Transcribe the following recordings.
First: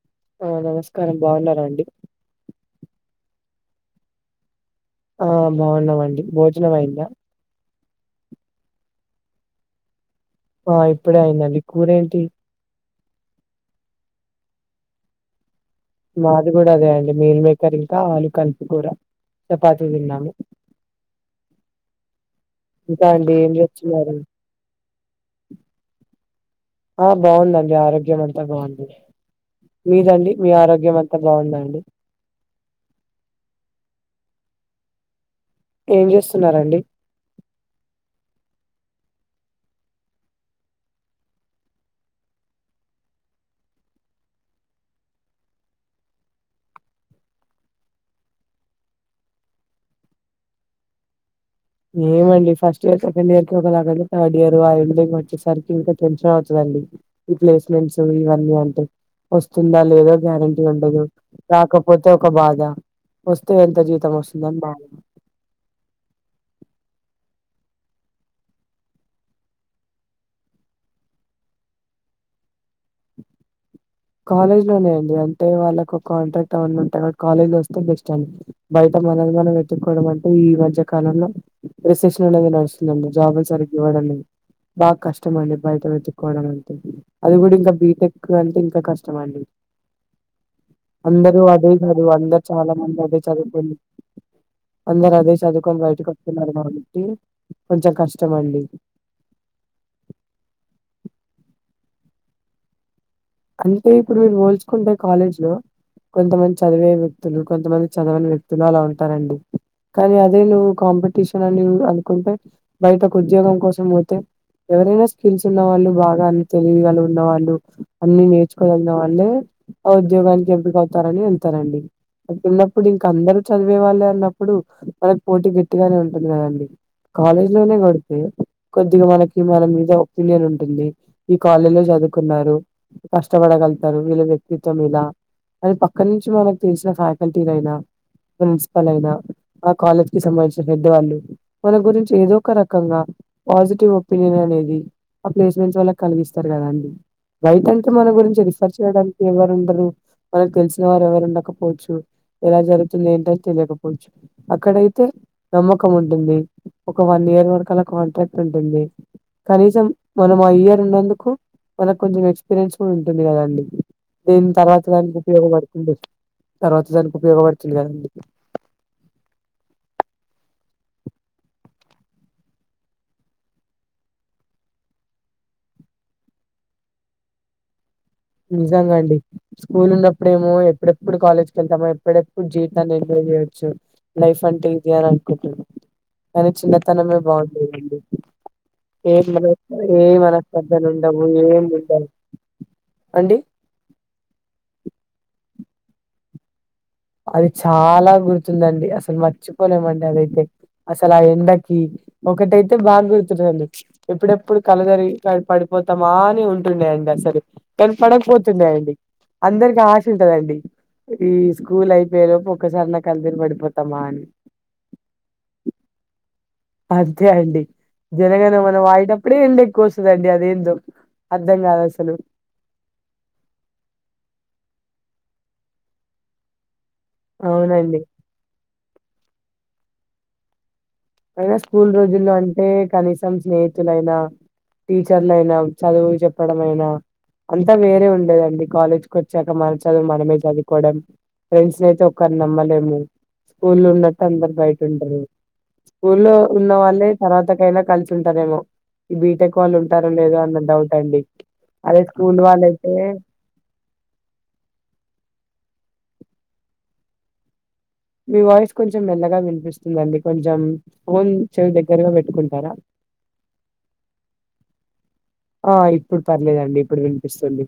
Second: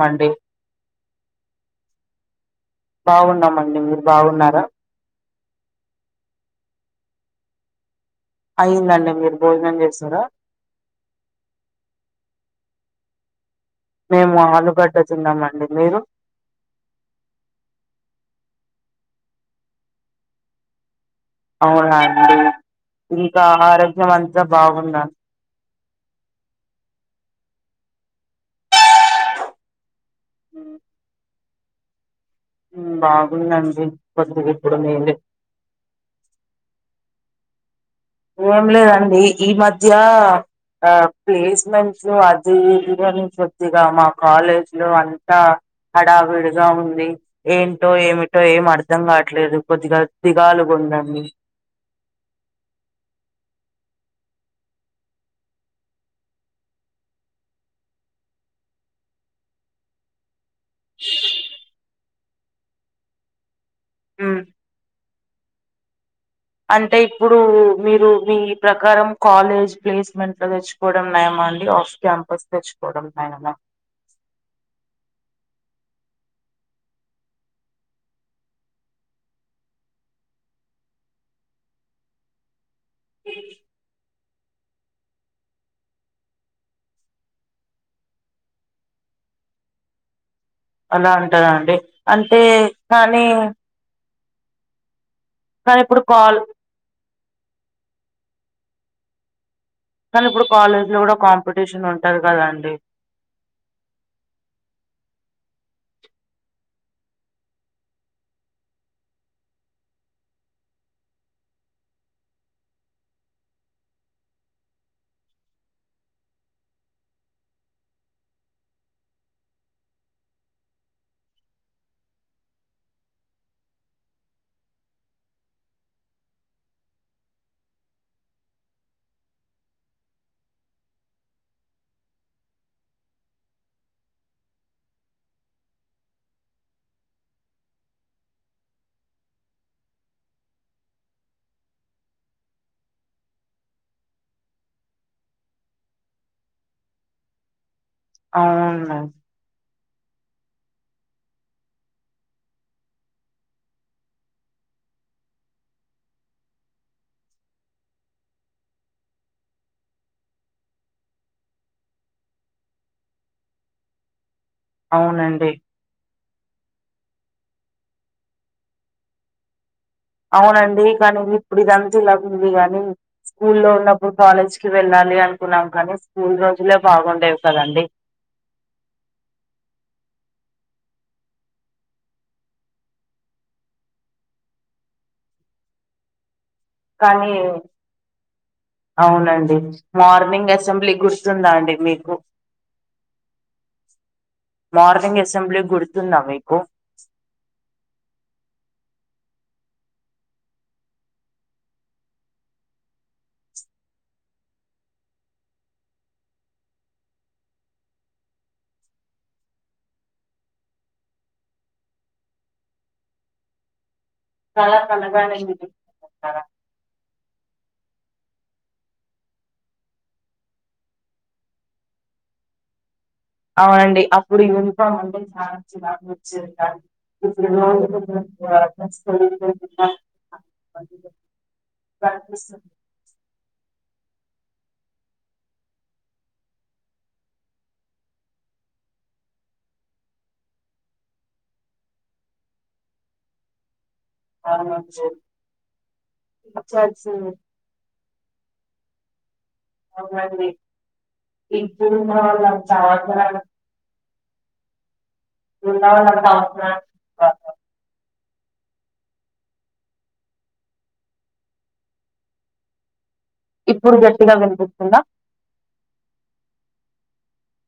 Monday ఆ నమస్కారం బాగున్నారా అండి. బాగున్నామండి. మీరు బాగున్నారా ఆ బాగున్నామండి. బోజనం అయింద. అయిందండి మీరు బోజనం చేస్తురా ఆ ఇప్పుడే అయిందండి. కూరేంటి? మేము ఆలుగడ్డ తిన్నామండి, మీరు మాది కూడా అదే అండి, మీల్ మేకర్ ఇంకా ఆలు కలిపు కూర, చపాతీ తిన్నాను. అవునా అండి. అండి ఇంకా ఏం ఆరోగ్యం చేస్తున్నారు అంతా బాగుంద ఆ బాగుందండి ఆరోగ్యం అంత బాగుంది మీదండి మీ ఆరోగ్యం అంతా బాగుందండి. ఉమ్మ్ బాగుందండి కొద్దిగా ఇప్పుడు మేలే ఏం చేస్తున్నారండి ఏం లేదండి ఈ మధ్య ఆ ప్లేస్మెంట్లు అది ఇది అని కొద్దిగా మా కాలేజ్‌లో అంతా హడావిడిగా ఉంది ఏంటో ఏమిటో ఏం అర్ధం కావట్లేదు కొద్దిగా దిగాలుగుందండి ఏమోండి ఫస్ట్ ఇయర్ సెకండ్ ఇయర్‌కి ఒకలాగండి థర్డ్ ఇయర్ ఆ ఎండింగ్ వచ్చేసరికి ఇంకా టెన్షన్ అవుతాదండి ఈ ప్లేస్మెంట్స్ ఇవన్నీ అంటే వస్తుందా లేదా గ్యారం టీ ఉండదు రాకపోతే ఒక బాధ వస్తే ఎంత జీవితం ఉమ్. వస్తుందని బాధ అంటే ఇప్పుడు మీరు మీ ప్రకారం కాలేజ్ ప్లేస్మెంట్‌లో తెచ్చు కోవడం నయమా అండి ఆఫ్ క్యాంపస్ తెచ్చుకోవడం నయమా కాలేజ్లోనే అండి అంటే వాళ్ళకి ఒక కాంట్రాక్ట్ అవన్నీ ఉంటాయిగా కాలేజ్లో వస్తే బెస్ట్ అండి బయట మనది మనం ఎతుక్కోవడం అంటే ఈ మధ్య కాలంలో రిసెప్షన్ అనేది నడు స్తుందండి జాబులు సరిగ్గా ఇవ్వడండి బాగా కష్టమండి బయట వెతుక్కోవడం అంటే అది కూడా ఇంకా బీటెక్ అంటే ఇం కా కష్టమండి అలా అందరు అంటారా అదే అండి కాదు అంటే అందరు చాలా మంది అదే కానీ చదువుకొని అందరు అదే కానీ చదుకొని ఇప్పుడు బయటకు కాల్ వత్తున్నారు కాబట్టి కొంచెం కష్టమండి కానీ ఇప్పుడు కాలేజ్‌లో కూడా కాంపిటీషన్ ఉంటది కదండి అంటే ఇప్పుడు మీరు పోల్చుకుంటే కాలేజ్లో కొంతమంది చదివే వ్యక్తులు కొంతమంది చదవని వ్యక్తులు అలా ఉంటారండి కానీ అదే నువ్వు కాంపిటీషన్ అని అనుకుంటే బయటకు ఉద్యోగం కోసం పోతే ఎవరైనా స్కిల్స్ ఉన్నవాళ్లు బాగా తెలియగల ఉన్నవాళ్ళు అన్ని నేర్చుకొని ఉన్నా వాళ్ళే ఆ ఉద్యోగానికి ఎంపిక అవుతారని వెళ్తారండి అట్టున్నప్పుడు ఇంక అందరూ చదివే వాళ్ళే అన్నప్పుడు మనకు పోటీ గట్టిగానే ఉంటుంది కదండి కాలేజ్లోనే కొడితే కొద్దిగా మనకి మన మీద ఒపీనియన్ ఉంటుంది ఈ కాలేజ్‌లో చదువుకున్నారు కష్టపడగలుగుతారు వీళ్ళ వ్యక్తిత్వం ఇలా అది పక్కన నుంచి మనకి తెలిసిన ఫ్యాకల్టీ లైనా ప్రిన్సిపల్ అయినా ఆ కాలేజ్‌కి సంబంధించిన హెడ్ వాళ్ళు మన గురించి ఏదో ఒక రకంగా పాజిటివ్ ఒపీనియన్ అనేది ఆ ప్లేస్మెంట్స్ వాళ్లకి కలిగిస్తారు కదండి భయటంటే మన గురించి రిఫర్ అవును చేయడానికి ఎవరు ఉండరు మనకు తెలిసిన వారు ఎవరు ఉండకపోవచ్చు ఎలా జరుగుతుందో ఏంటో అని తెలియకపోవచ్చు అక్కడైతే నమ్మకం ఉంటుంది ఒక వన్ ఇయర్ వరకు అలా కాంట్రాక్ట్ ఉంటుంది కనీసం మనం ఆ ఇయర్ ఉన్నందుకు మనకు కొంచెం ఎక్స్పీరియన్స్ కూడా ఉంటుంది కదండి దీని తర్వాత దానికి అవునండి ఉపయోగపడు తుంది తర్వాత దానికి ఉపయోగపడుతుంది కదండి అవునండి కానీ ఇది ఇప్పుడు ఇదంతా ఇలాగుంది గానీ స్కూల్లో ఉన్నప్పుడు కాలేజ్‌కి వెళ్ళాలి అనుకున్నాం కానీ స్కూల్ రోజులే బాగుండేవి కదండి నిజమే అండి స్కూల్ ఉన్నప్పుడేమో ఎప్పుడెప్పుడు కాలేజ్‌కి ఎళ్తామా ఎప్పుడెప్పుడు జీవితాన్ని ఎంజాయ్ చేయచ్చు లైఫ్ అంటే ఇదాని అనుకుంటున్నా కానీ చిన్నతనమే కానీ బాగుండేదండి ఏం అవునండి మనసులో ఏ మార్నింగ్ మనస్పర్ధలు అసెంబ్లీ ఉండవు గుర్తుందా ఏం అండి ఉండ మీకు అండి మార్నింగ్ అసెంబ్లీ గుర్తుందా మీకు అది చాలా గుర్తుందండి అసలు మర్చిపోలేమండి అదైతే అసలు ఆ ఎండకి ఒక్కటైతే బాగా గుర్తుందండి ఎప్పుడెప్పుడు కల్ తిరిగి పడిపోతామా అని ఉంటుండే అండి అసలు కన పడక పోతుండే అండి అందరికి ఆశ ఉంటదండి ఈ స్కూల్ అయిపోయే లోపు ఒక్కసారన్న కళ్ళు తిరిగి పడిపోతామా అని ఆ [unintelligible] తార అదే అండి జనగణ మన పాడేటప్పుడే ఏండ ఎక్కువ వస్తదండి అదేందో అర్థం కాదు అస్సలు అవునండి అప్పుడు యూనిఫామ్ అంటే చాలా చిరాకు వచ్చేది అవునండి ఇ... అయినా స్కూల్ రోజుల్లో అంటే కనీసం స్నేహితులైనా టీచర్లు అయినా చదువు చెప్పడం అయినా అంతా వేరే ఉండేదండి కాలేజ్కి వచ్చాక మన చదువు మనమే చదువుకోవడం ఫ్రెండ్స్ ని అయితే ఒకర్ని నమ్మలేము స్కూల్ ఉన్నట్టే అందరు బయట అవునండి. ఉండరు స్కూల్లో ఉన్న వాళ్ళే టీచర్స్, తర్వాతకైనా కలిసి ఉంటారేమో ఈ బీటెక్ వాళ్ళు ఉంటారో లేదో అవునండి, అన్న డౌట్ అండి ఇప్పుడు అదే ఉన్న స్కూల్ వాళ్ళు వాళ్ళంత అయితే అవసరానికి ఇ భన్నా [unintelligible] మీ వాయిస్ కొంచెం మెల్లగా వినిపిస్తుందండి కొంచెం ఫోన్ చెవి దగ్గరగా పెట్టుకుంటారా ఆ ఇప్పుడు గట్టిగా వినిపిస్తుందా ఆ ఇప్పుడు పర్లేదండి ఇప్పుడు వినిపిస్తుంది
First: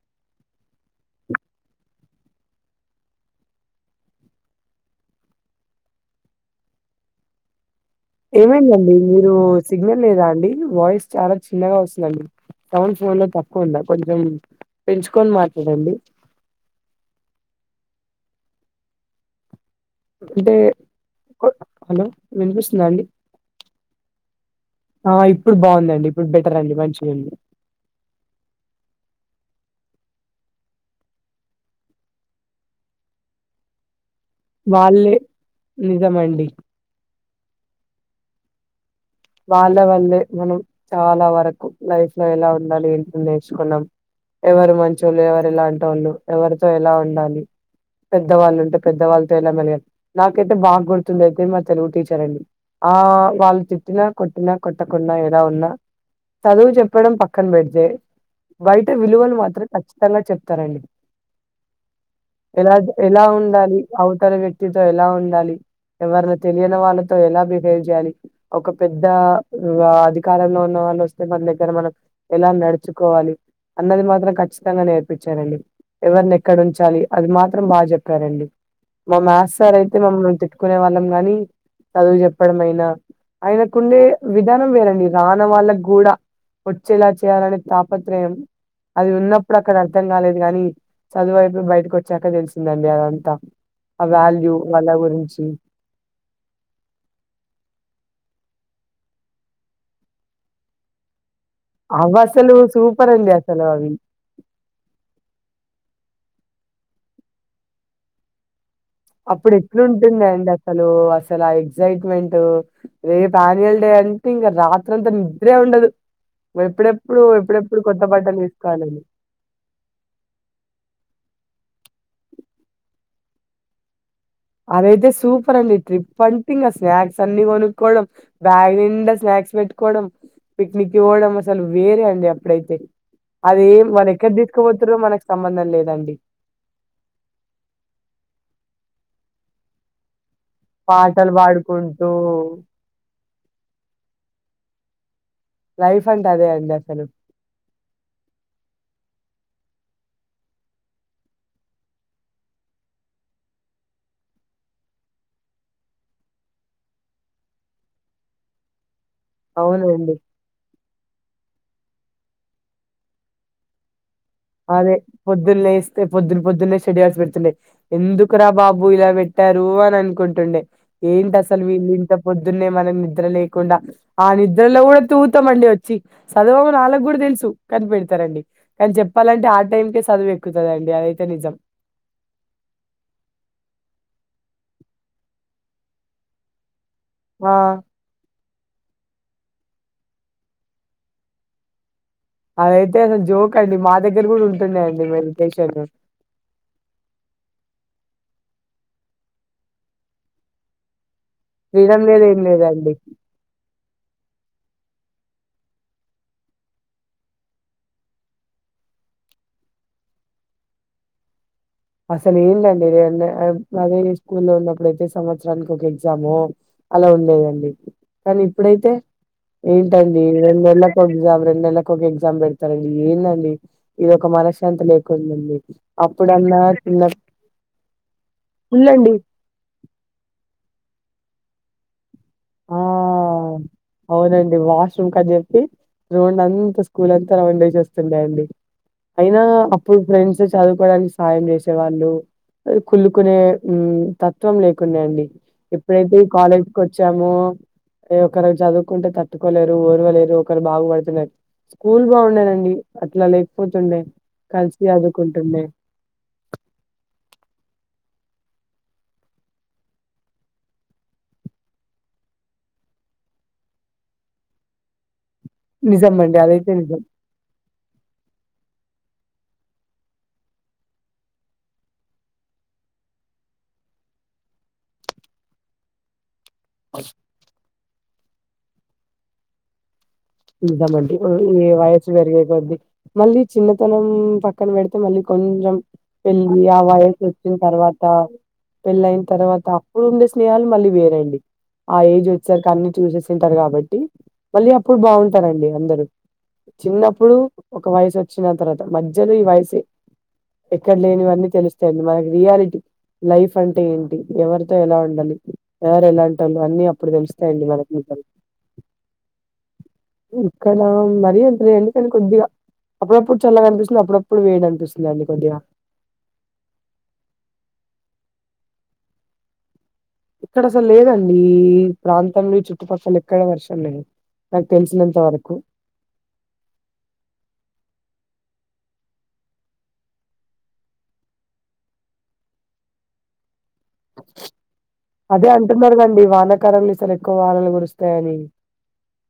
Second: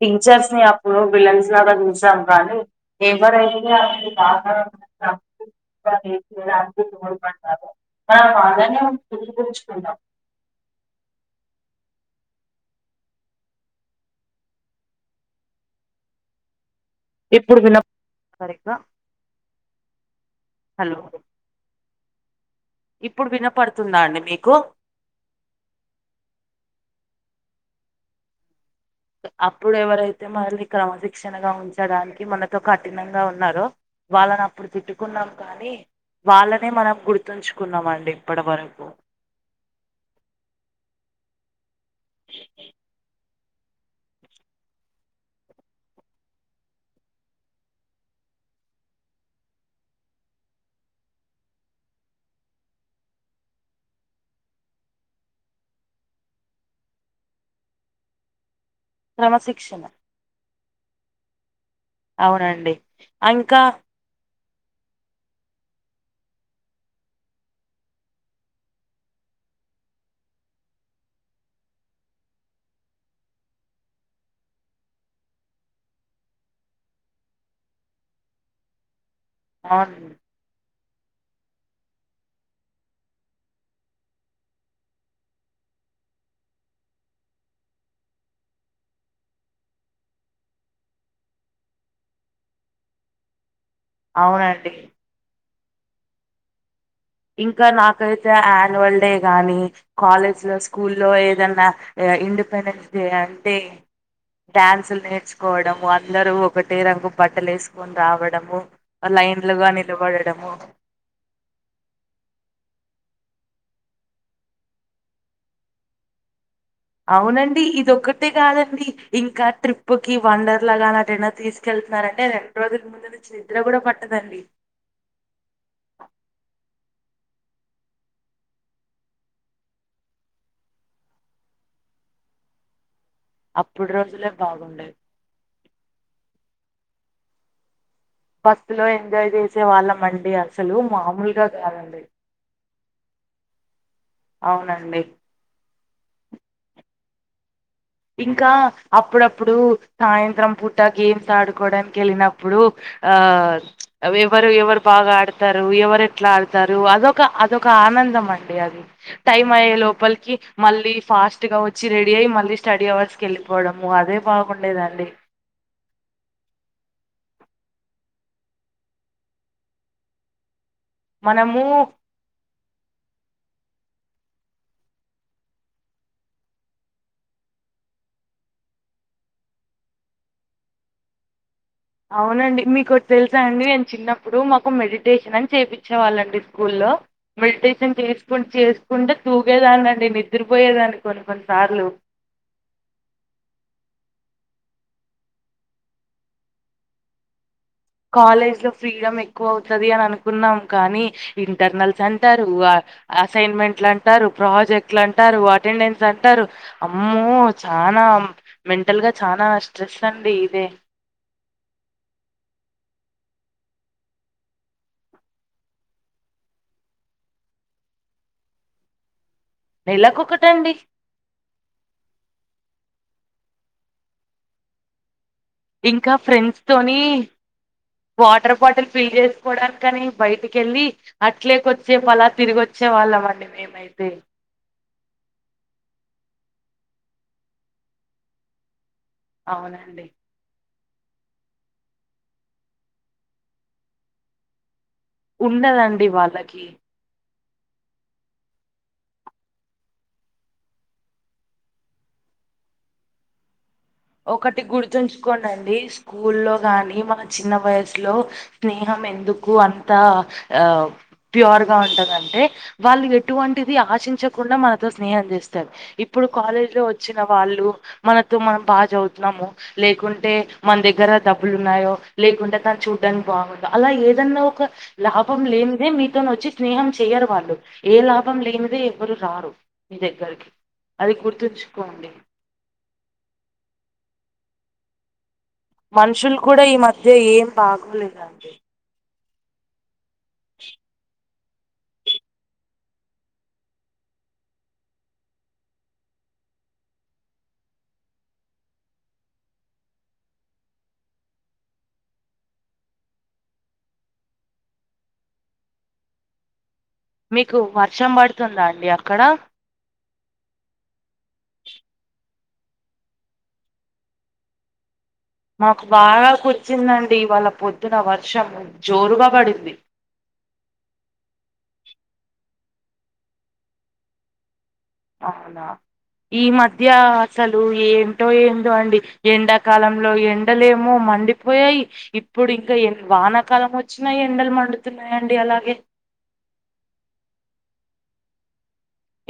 టీచర్స్ ని అప్పుడు విలన్స్ లాగా చూసాం కానీ ఎవరైతే అప్పుడు బాగ తప్పు కానీ [unintelligible] ఏమైందండి మీరు సిగ్నల్ లేదా అండి వాయిస్ చాలా చిన్నగా వస్తుందండి సౌండ్ ఫోన్ లో తక్కువ ఉంద కొంచెం పెంచుకొని మాట్లాడండి ఇప్పుడు విన సరిగ అంటే హలో వినిపిస్తుంద అం ఇప్పుడు వినపడుతుందా అండి మీకు ఆ ఇప్పుడు బాగుందండి ఇప్పుడు బెటర్ అండి మంచిగుంది అప్పుడు ఎవరైతే మనల్ని క్రమశిక్షణగా ఉంచడానికి మనతో కఠినంగా ఉన్నారో వాళ్ళని అప్పుడు వాళ్ళే తిట్టుకున్నాం కానీ నిజమండి వాళ్ళనే మనం గుర్ గుర్తుంచుకున్నామండి ఇప్పటి వరకు వాళ్ళ వల్లే మనం చాలా వరకు లైఫ్ లో ఎలా ఉండాలి ఏంటని నేర్చుకున్నాం ఎవరు మంచోళ్ళు ఎవరు ఇలాంటి వాళ్ళు ఎవరితో ఎలా ఉండాలి పెద్దవాళ్ళు ఉంటే పెద్దవాళ్ళతో ఎలా మలిగల్ నాకైతే బాగా గుర్తుంది అయితె మా తెలుగు టీచర్ అండి ఆ వాళ్ళు త్ ట్టినా కొట్టినా కొట్టకున్నా ఎలా ఉన్నా చదువు చెప్పడం పక్కన పెడితే బయట విలువలు మాత్రం క్రమశిక్షణ ఖచ్చితంగా చెప్తారండి అవునండి ఎలా ఎలా ఆ, ఇంకా ఉండాలి అవుతలీ వ్యక్తితో ఎలా ఉండాలి ఎవర్ని తెలియని వాళ్ళతో ఎలా బిహేవ్ చేయాలి ఒక పెద్ద అధికారంలో ఉన్న వాళ్ళు వస్తే మన దగ్గర మనం ఎలా నడుచుకోవాలి అన్నది మాత్రం ఖచ్చితంగా నేర్పించారండి ఎవరిని ఎక్కడ ఉంచాలి అది మాత్రం బాగా చెప్పారండి మా మాస్ త్ సార్ అయితే అవును మమ్మల్ని తిట్టుకునే వాళ్ళం గాని చదువు చెప్పడం అయినా ఆయనకుండే విధానం వేరండి రాన వాళ్ళకుడా వచ్చేలా చేయాలనే తాపత్రయం అది ఉన్నప్పుడు అక్కడ అర్థం కాలేదు కానీ చదువైపోయి బయటకు వచ్చాక తెలిసిందండి అదంతా ఆ వాల్యూ అవునండి వాళ్ళ గురించి ఇంకా నాకైతే యాన్యువల్ డే గాని కాలేజ్ లో స్కూల్లో ఏదన్నా అవ్వ అసలు ఇండిపెండెన్స్ డే సూపర్ అండి అంటే అసలు అవి డ్యాన్సులు నేర్చుకోవడము అందరూ ఒకటే రంగు బట్టలు వేసుకొని రావడము అప్పుడు లైన్లుగా ఎట్లుంటుందండి నిలబడము అసలు అ అసలు ఆ ఎగ్జైట్మెంట్ రేపూ యాన్నియల్ డే అంటే ఇంకా రాత్రి అంతా నిద్రే ఉండదు వేప్పుడే అవునండి ఇదిక్కటే కాదండి ఇంకా ట్రిప్ ప్పుకి వండర్ లాగా నటిన్న తీసుకెళ్తున్నారంటే రెండు రోజుల ముందు నుంచి నిద్ర కూడా పట్టదండి అదైతే సూపర్ అండి ట్రిప్ అంట ఇంకా స్నాక్స్ అన్ని కొనుక్కోవడం బ్యాగ్ నిండా స్నాక్స్ పెట్టుకోవడం పిక్నిక్ పోవడం అసలు వేరే అండి అప్పుడైతే అది అప్పుడు మన రోజులే ఎక్కడ బాగుండేవి తీసుకోపోతుారో మనకు సంబంధం లేదండి బస్సు లో ఎంజాయ్ చేసే వాళ్ళంమండి అసలు పాటలు మామూలుగా కాదండి. పాడుకుంటూ అవునండి లైఫ్ అంటే అదే అండి అసలు ఇంకా అప్పుడప్పుడు సాయంత్రం పూట గేమ్స్ ఆడుకోడానికి వెళ్ళినప్పుడు. ఆ ఎవరు ఎవరు బాగా ఆడతారు ఎవరు ఎట్లా ఆడతారు అదొక అదొక ఆనందం అండి అద్ టైమ్ అయ్యే అవునండి. లోపలికి మళ్ళీ ఫాస్ట్ గా వచ్చి రెడీ అయ్యి మళ్ళీ స్టడీ అవర్స్ కి ఎళ్ళిపోవడము అదే అదే బాగుండేదండి పొద్దున్నే లేస్తే పొద్దున్న పొద్దున్నే స్టడీ అవర్స్ పెడుతుండే ఎందుకురా బాబు ఇలా పెట్టారు అని అనుకుంటుండే ఏంటి మనము అసలు వీళ్ళింత పొద్దున్నే మనం నిద్ర లేకుండా ఆ నిద్రలో కూడా తూతామండి వచ్చి చదవమని వాళ్లకి గుడ తెలుసు కనిపెడతరండి కానీ చె చెప్పాలంటే ఆ టైంకే చదువు ఎక్కుతదమ్డి అదైతే నిజం. అవునండి మీకు ఓటి తెలుసా అండి నేను చిన్నప్పుడు మాకు మెడిటేషన్ అని చేపిచ్చేవాళ్ళండి స్కూల్లో ఆ మెడిటేషన్ చేసుకుంట చేసుకుంటే తూగేదాన్ని అండి నిద్రపోయేదాన్ని కొన్ని కొన్ని సార్లు అదైతే అసలు జోక్ అండి మా దగ్గర కూడా ఉంటున్నాయండి మెడిటేషన్ కాలేజ్ లో ఫ్రీడమ్ ఎక్కువ అవుతది అని అనుకున్నాం కానీ ఇంటర్నల్స్ ఫ్రీడమ్ లేదు ఏం అంటారు ఆ లేదండి ఆ అసైన్మెంట్లు అంటారు ప్రాజెక్ట్లు అంటారు అటెండెన్స్ అంటారు అమ్మో చానా మెంటల్ గా చానా స్ట్రెస్ అండి ఇదే అసలు ఏండది ఇది అదే నేను స్కూ లో ఉన్నప్పుడయితే సంవత్సరానికోక ఎగ్జాము అలా ఉండేదండి కానీ ఇప్పుడైతే ఏంటండి నెలకొకటండి రెండేళ్ల ఎగ్జామ్ రెండు నెలలకు ఒక ఎగ్జామ్ పెడతారండి ఏందండి ఇది ఒక మనశ్శంత లేకుంది ఇంకా ఫ్రెండ్స్ తోనీ వాటర్ బాటిల్ ఫీల్ ఫుల్లండి చేస్ పోడానికని బయటికెళ్ళి అట్లే కొద్దిసేపు అల తిరిగి వచ్చే వాళ్ళం అ అండి మేమైతే అవునండి వాస్ రూమ్ కానీ చెప్పి రోండ్ అంతా స్కూల్ అంతా రౌండ్ యేసేస్తుండె అండి. అయినా అప్పుడు అవునండి ఫ్రెండ్స్ వస్ చదువుకోవడానికి సాయం చేసే వాళ్ళు కుళ్ళుకునే తత్వం లేకుండేయండి ఉండదండి ఎప్పుడైతే వాళ్ళకి కాలేజ్కి ఓచ్చామో ఏ ఒకరు చదువుకుంటే తట్టుకోలేరు ఓరువలేరు ఒకరు బాగుపడుతున్నా స్కూల్ బాగుండేదండి అట్లా లేకపోతుండే ఒకటి కలిసి గుర్తుంచుకోండి చదువుకుంటుండే అండి స్కూల్లో గాని మా చిన్న వయసులో స్నేహం ఎందుకు అంతా ఆ ప్యూర్గా ఉంటదంటే వాళ్ళు ఎటువంటిది ఆశించకుండ మనతో స్నేహం చేస్ తరు నిజం ఇప్పుడు అండి అదైతే కాలేజ్ లో నిజం వచ్చిన వాళ్ళు మనతో మనం బాగా చదువుతున్నాము. లేకుంటే మన దగ్గర డబ్బులు ఉన్నాయో లేకుంటే తను చూడ్డానికి బాగుండు అలా ఏదన్నా ఒక లాభం లేనిదే మీతోనొచ్చి స్నేహం చెయరు వాళ్ళు ఏ లాభం లేనిదే ఎవరు రారు మీ దగ్గరకి. ఇద్దామండి ఈ వయస్సు పెరిగే కొద్ది మళ్ళీ చిన్నతనం పక్కన పెడితే మళ్ళీ కొంచెం మనుషులు పెళ్ళి కూడా ఈ ఆ మధ్య వయసు ఏం వొచ్చిన తర్వాత బాగోలేదండి పెళ్ళ అయిన తర్వాత అప్పుడు ఉండే స్నేహాలు మళ్ళీ వేరండి. ఆ ఏజ్ వచ్చేసరికి అన్ని చూసేసి ఉంటరు కాబట్టి మళ్ళీ అప్పుడు బావుంటరండి అందరు చిన్నప్పుడు ఒక వయసు వచ్చిన తర్వాత మధ్యలో ఈ వయసే ఎక్కడ లేనివన్నీ తెలుస్తయండి మనకి రియాలిటీ లైఫ్ అంటే ఏంటి ఎవరితో ఎలా ఉండాలి ఎవరు ఎలాంటోళ్లు అన్ని ఇప్పుడు తెలుస్తాయండి మనకి పల్ స్తుందా అండి అక్కడ ఇక్కడ మరీ అంతలేండి కానీ కొద్దిగా అప్పుడప్పుడు చల్ల అనిపిస్తుంది అప్పుడప్పుడు వేడి అనిపిస్తుంది అండి కొద్దిగా మాకు బాగా కుర్చిదండి ఇవాళ పొద్దున వర్షం జోరుగా పడింది ఇక్కడ అసలు లేదండి ఈ ప్రాంతంలో ఈ చుట్టుపక్కల ఎక్కడ వర్షం లేదు నాక్ తెలిసినంత్ అవునా ఈ మధ్య అసలు ఏంటో ఏందో అండి ఎండాకాలంలో ఎండలేమో మండి పోయాయి ఇప్పుడు ఇంకా ఎన్ వానకాలంమో అదే అంటున్నాగ అండి వానకాలము ఈసారి ఎక్కువ వానలు కురుస్తాయని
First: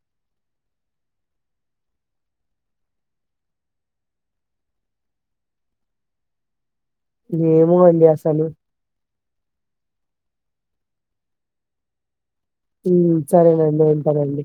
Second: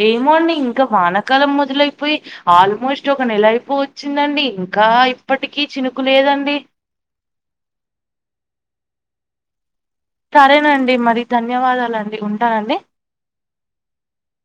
ఏమో అండి ఇంకా వానకాలం మొదలైపోయి ఆల్మోస్ట్ ఒక నెల అయిపోవచ్చిందండి ఇంకా ఇప్పటికీ చినుకు లేదండి ఏమో అండి అసలు సరేనండి మరి ధన్యవాదాలండి ఉంటానండి ఉమ్ సరేనండి ఉంటనండి